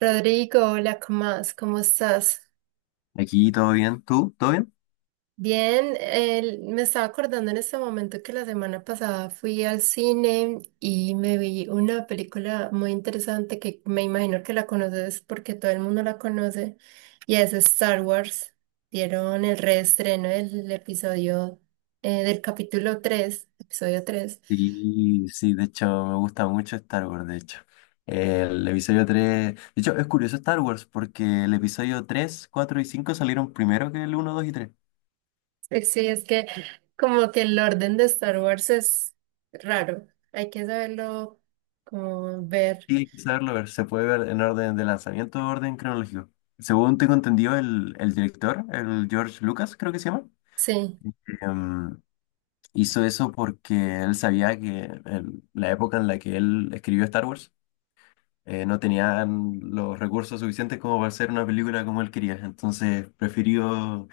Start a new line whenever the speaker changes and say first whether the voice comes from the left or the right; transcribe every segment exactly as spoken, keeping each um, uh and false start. right: Rodrigo, hola, ¿cómo más? ¿Cómo estás?
left: Aquí todo bien, ¿tú? ¿Todo bien?
right: Bien, el- me estaba acordando en este momento que la semana pasada fui al cine y me vi una película muy interesante que me imagino que la conoces porque todo el mundo la conoce y es Star Wars. Dieron el reestreno del episodio, eh, del capítulo tres, episodio tres.
left: Sí, sí, de hecho me gusta mucho Star Wars, de hecho. El episodio tres, de hecho es curioso Star Wars porque el episodio tres, cuatro y cinco salieron primero que el uno, dos y tres.
right: Sí, sí, es que como que el orden de Star Wars es raro, hay que saberlo como ver.
left: Sí, hay que saberlo ver, se puede ver en orden de lanzamiento o orden cronológico. Según tengo entendido, el, el director, el George Lucas creo que se llama,
right: Sí,
left: em, hizo eso porque él sabía que en la época en la que él escribió Star Wars, eh, no tenían los recursos suficientes como para hacer una película como él quería. Entonces prefirió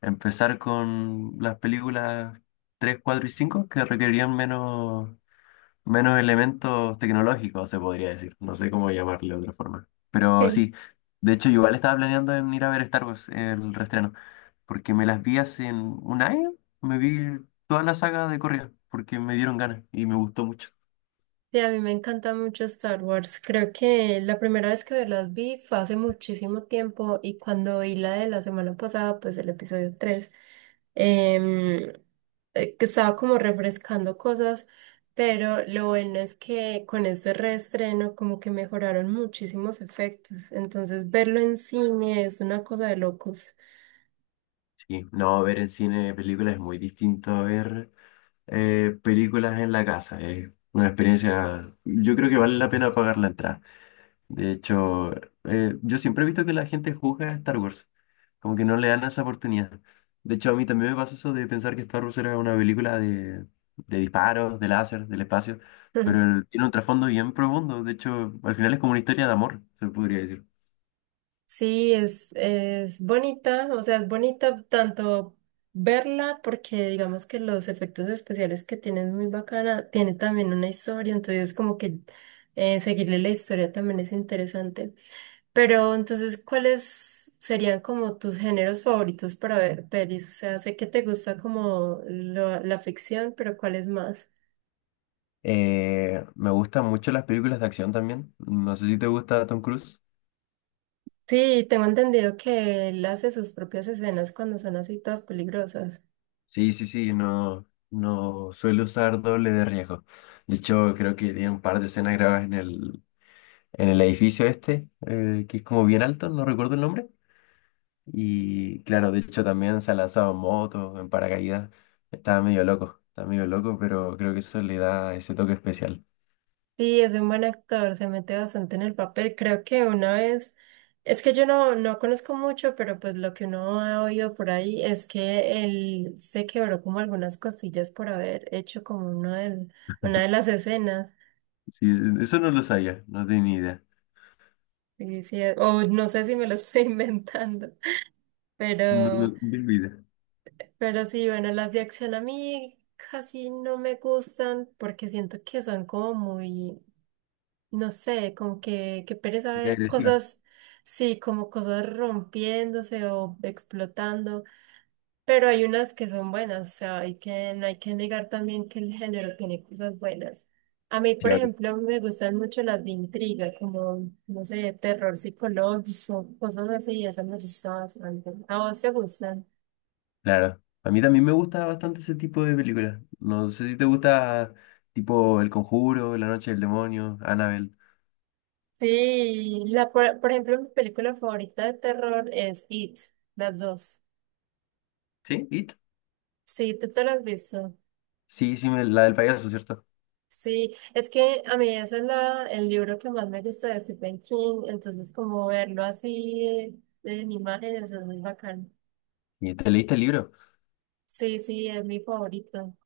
left: empezar con las películas tres, cuatro y cinco que requerían menos, menos elementos tecnológicos, se podría decir. No sé cómo llamarle de otra forma. Pero
right: sí,
left: sí, de hecho yo igual estaba planeando en ir a ver Star Wars, el reestreno, porque me las vi hace un año, me vi toda la saga de Correa, porque me dieron ganas y me gustó mucho.
right: sí, a mí me encanta mucho Star Wars. Creo que la primera vez que las vi fue hace muchísimo tiempo y cuando vi la de la semana pasada, pues el episodio tres, em, eh, que estaba como refrescando cosas, pero lo bueno es que con este reestreno como que mejoraron muchísimos efectos, entonces verlo en cine es una cosa de locos.
left: Sí, no, ver en cine películas es muy distinto a ver eh, películas en la casa. Es una experiencia, yo creo que vale la pena pagar la entrada. De hecho, eh, yo siempre he visto que la gente juzga a Star Wars, como que no le dan esa oportunidad. De hecho, a mí también me pasó eso de pensar que Star Wars era una película de, de disparos, de láser, del espacio, pero el- tiene un trasfondo bien profundo. De hecho, al final es como una historia de amor, se podría decir.
right: Sí, es, es bonita, o sea, es bonita tanto verla porque digamos que los efectos especiales que tiene es muy bacana, tiene también una historia, entonces como que eh, seguirle la historia también es interesante. Pero entonces, ¿cuáles serían como tus géneros favoritos para ver pelis? O sea, sé que te gusta como lo- la ficción, pero ¿cuáles más?
left: Eh, me gustan mucho las películas de acción también. No sé si te gusta Tom Cruise.
right: Sí, tengo entendido que él hace sus propias escenas cuando son así todas peligrosas.
left: Sí, sí, sí, no, no suelo usar doble de riesgo. De hecho, creo que tiene un par de escenas grabadas en el, en el edificio este, eh, que es como bien alto, no recuerdo el nombre. Y claro, de hecho también se ha lanzado en moto, en paracaídas. Estaba medio loco, estaba medio loco, pero creo que eso le da ese toque especial.
right: Sí, es un buen actor, se mete bastante en el papel. Creo que una vez, es que yo no, no conozco mucho, pero pues lo que uno ha oído por ahí es que él se quebró como algunas costillas por haber hecho como uno del- una de las escenas.
left: Sí, eso no lo sabía, no tenía ni idea.
right: Y sí, eh, o no sé si me lo estoy inventando,
left: No, no,
right: pero,
left: ni idea.
right: pero sí, bueno, las de acción a mí casi no me gustan porque siento que son como muy... no sé, como que, que pereza
left: Y
right: ver
left: agresivas.
right: cosas, sí, como cosas rompiéndose o explotando, pero hay unas que son buenas, o sea, hay que, no hay que negar también que el género tiene cosas buenas. A mí, por ejemplo, me gustan mucho las de intriga, como, no sé, terror psicológico, cosas así, eso me gusta bastante. ¿A vos te gustan?
left: Claro, a mí también me gusta bastante ese tipo de películas. No sé si te gusta tipo El Conjuro, La Noche del Demonio, Annabelle.
right: Sí, la, por, por ejemplo, mi película favorita de terror es It, las dos.
left: ¿Sí? ¿It?
right: Sí, tú te las has visto.
left: Sí, sí, me- la del payaso, ¿cierto?
right: Sí, es que a mí ese es la, el libro que más me gusta de Stephen King, entonces como verlo así eh, en imágenes es muy bacán.
left: ¿Y te leíste el libro?
right: Sí, sí, es mi favorito.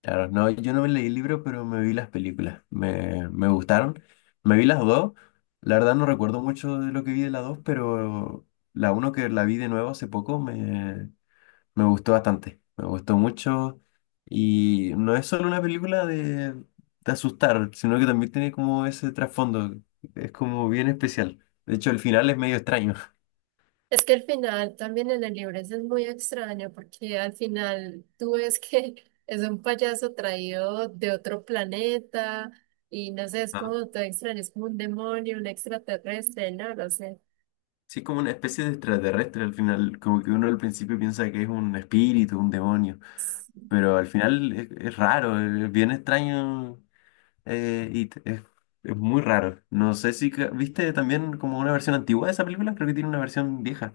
left: Claro, no, yo no me leí el libro, pero me vi las películas. Me, me gustaron. Me vi las dos. La verdad no recuerdo mucho de lo que vi de las dos, pero la uno que la vi de nuevo hace poco me Me gustó bastante, me gustó mucho y no es solo una película de, de asustar, sino que también tiene como ese trasfondo, es como bien especial. De hecho, el final es medio extraño.
right: Es que el final también en el libro ese es muy extraño porque al final tú ves que es un payaso traído de otro planeta y no sé, es
left: Ah.
right: como todo extraño, es como un demonio, un extraterrestre, no lo sé.
left: Sí, es como una especie de extraterrestre al final, como que uno al principio piensa que es un espíritu, un demonio, pero al final es, es raro, eh, es bien extraño eh, y t- es, es muy raro. No sé si ca- viste también como una versión antigua de esa película, creo que tiene una versión vieja.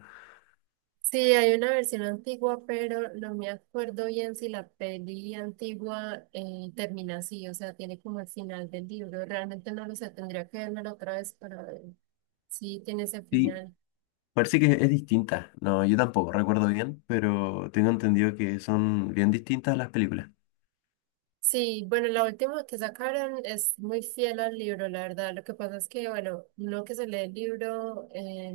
right: Sí, hay una versión antigua, pero no me acuerdo bien si la peli antigua eh, termina así, o sea, tiene como el final del libro. Realmente no lo sé, tendría que vérmelo otra vez para ver si tiene ese
left: Sí.
right: final.
left: Parece que es distinta. No, yo tampoco recuerdo bien, pero tengo entendido que son bien distintas las películas.
right: Sí, bueno, la última que sacaron es muy fiel al libro, la verdad. Lo que pasa es que, bueno, uno que se lee el libro, eh,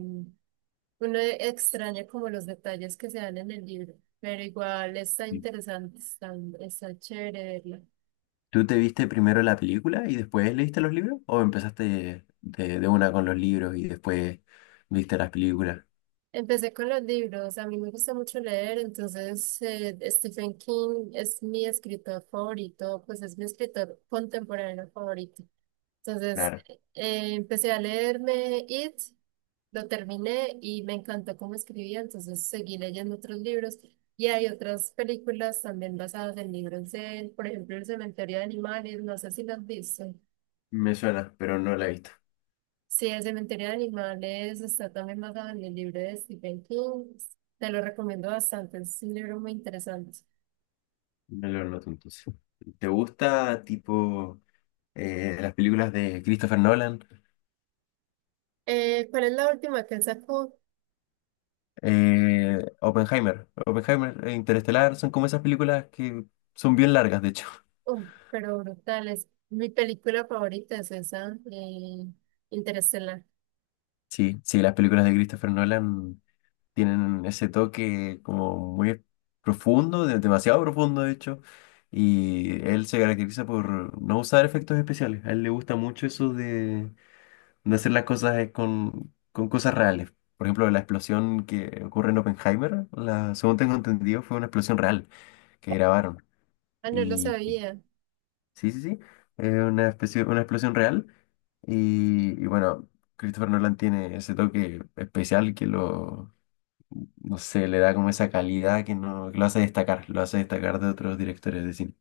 right: uno extraña como los detalles que se dan en el libro, pero igual está
left: Sí.
right: interesante, está, está chévere verla.
left: ¿Tú te viste primero la película y después leíste los libros? ¿O empezaste de, de una con los libros y después viste las películas?
right: Empecé con los libros, a mí me gusta mucho leer, entonces eh, Stephen King es mi escritor favorito, pues es mi escritor contemporáneo favorito. Entonces
left: Claro,
right: eh, empecé a leerme It, lo terminé y me encantó cómo escribía, entonces seguí leyendo otros libros y hay otras películas también basadas en libros de él, por ejemplo El Cementerio de Animales, no sé si las has visto.
left: me suena, pero no la he visto.
right: Sí, el cementerio de animales está también basado en el libro de Stephen King. Te lo recomiendo bastante, es un libro muy interesante.
left: Me lo noto entonces. ¿Te gusta tipo eh, las películas de Christopher Nolan?
right: Eh, ¿cuál es la última que él sacó?
left: Eh, Oppenheimer. Oppenheimer e Interestelar son como esas películas que son bien largas, de hecho.
right: Oh, pero brutal, es mi película favorita, es esa, eh, Interestelar.
left: Sí, sí, las películas de Christopher Nolan tienen ese toque como muy profundo, de- demasiado profundo de hecho, y él se caracteriza por no usar efectos especiales. A él le gusta mucho eso de, de hacer las cosas eh, con, con cosas reales. Por ejemplo, la explosión que ocurre en Oppenheimer, la, según tengo entendido, fue una explosión real que grabaron.
right: Ah, no lo sabía.
left: Sí, sí, sí. Es una especie, una explosión real. Y, y bueno, Christopher Nolan tiene ese toque especial que lo, no sé, le da como esa calidad que, no, que lo hace destacar, lo hace destacar de otros directores de cine.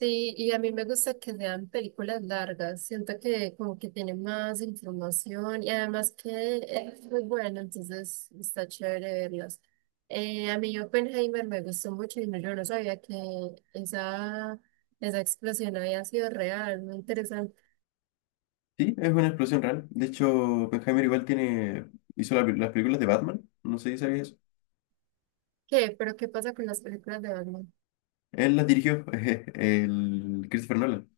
right: Sí, y a mí me gusta que sean películas largas, siento que como que tiene más información y además que es muy bueno, entonces está chévere verlas. Eh, a mí Oppenheimer me gustó mucho y no, yo no sabía que esa, esa explosión había sido real, muy interesante.
left: Sí, es una explosión real. De hecho, Oppenheimer igual tiene, hizo la- las películas de Batman, no sé si sabías eso.
right: ¿Qué? ¿Pero qué pasa con las películas de Batman?
left: Él las dirigió, el Christopher Nolan.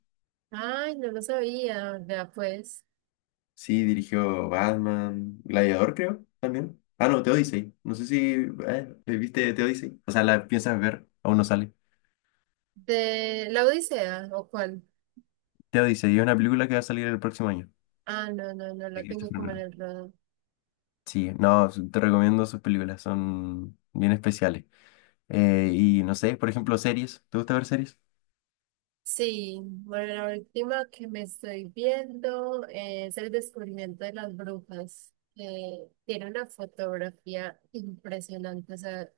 right: Ay, no lo sabía, vea pues.
left: Sí, dirigió Batman, Gladiador, creo, también. Ah, no, The Odyssey. No sé si eh, ¿viste The Odyssey? O sea, la piensas ver, aún no sale.
right: ¿De La Odisea o cuál?
left: The Odyssey es una película que va a salir el próximo año.
right: Ah, no, no, no la
left: De
right: tengo
left: Christopher
right: como en
left: Nolan.
right: el radar.
left: Sí, no, te recomiendo sus películas, son bien especiales. Eh, y no sé, por ejemplo, series. ¿Te gusta ver series?
right: Sí, bueno, la última que me estoy viendo es el descubrimiento de las brujas, que tiene una fotografía impresionante. O sea,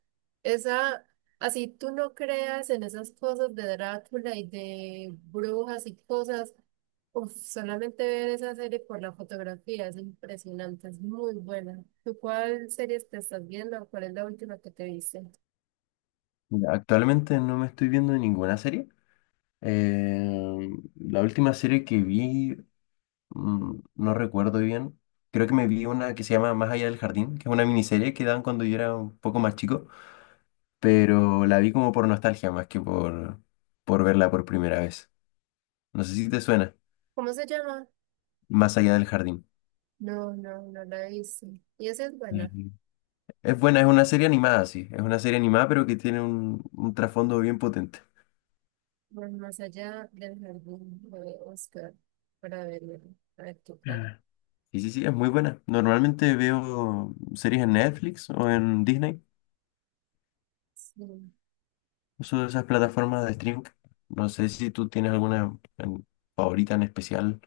right: esa, así tú no creas en esas cosas de Drácula y de brujas y cosas, uf, solamente ver esa serie por la fotografía es impresionante, es muy buena. ¿Tú cuál serie te estás viendo? ¿Cuál es la última que te viste?
left: Mira, actualmente no me estoy viendo ninguna serie. Eh, la última serie que vi Mm, no recuerdo bien. Creo que me vi una que se llama Más allá del jardín, que es una miniserie que daban cuando yo era un poco más chico, pero la vi como por nostalgia más que por, por verla por primera vez. No sé si te suena,
right: ¿Cómo se llama?
left: Más allá del jardín.
right: No, no, no la he visto. Y esa es buena.
left: Ujú. Es buena, es una serie animada, sí. Es una serie animada, pero que tiene un, un trasfondo bien potente.
right: Pues más allá del jardín, voy a buscar para verlo, a ver qué tal.
left: Ah, sí, sí, sí, es muy buena. Normalmente veo series en Netflix o en Disney,
right: Sí.
left: uso esas plataformas de streaming. No sé si tú tienes alguna en- favorita en especial.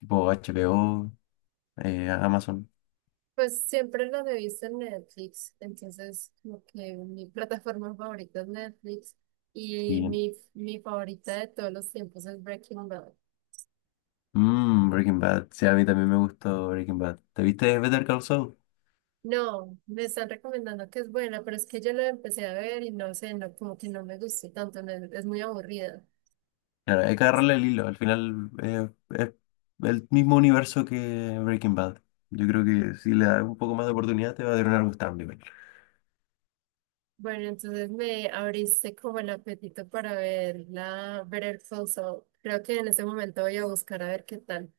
left: Tipo H HBO, eh, Amazon.
right: Pues siempre lo he visto en Netflix, entonces como que mi plataforma favorita es Netflix y
left: Sí.
right: mi, mi favorita de todos los tiempos es Breaking Bad.
left: Mm, Breaking Bad. Sí, a mí también me gustó Breaking Bad. ¿Te viste Better Call Saul?
right: No, me están recomendando que es buena, pero es que yo la empecé a ver y no sé, no, como que no me gustó tanto, me- es muy aburrida.
left: Claro, hay que agarrarle el hilo. Al final eh, es el mismo universo que Breaking Bad. Yo creo que si le das un poco más de oportunidad te va a dar un algo cambio.
right: Bueno, entonces me abriste como el apetito para ver la Better Call Saul. Creo que en ese momento voy a buscar a ver qué tal.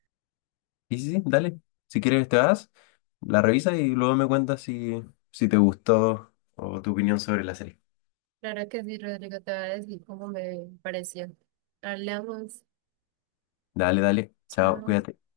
left: Y sí, sí, dale. Si quieres te vas, la revisas y luego me cuentas si, si te gustó o tu opinión sobre la serie.
right: Claro que sí, Rodrigo, te voy a decir cómo me pareció. Hablamos.
left: Dale, dale. Chao,
right: Chao.
left: cuídate.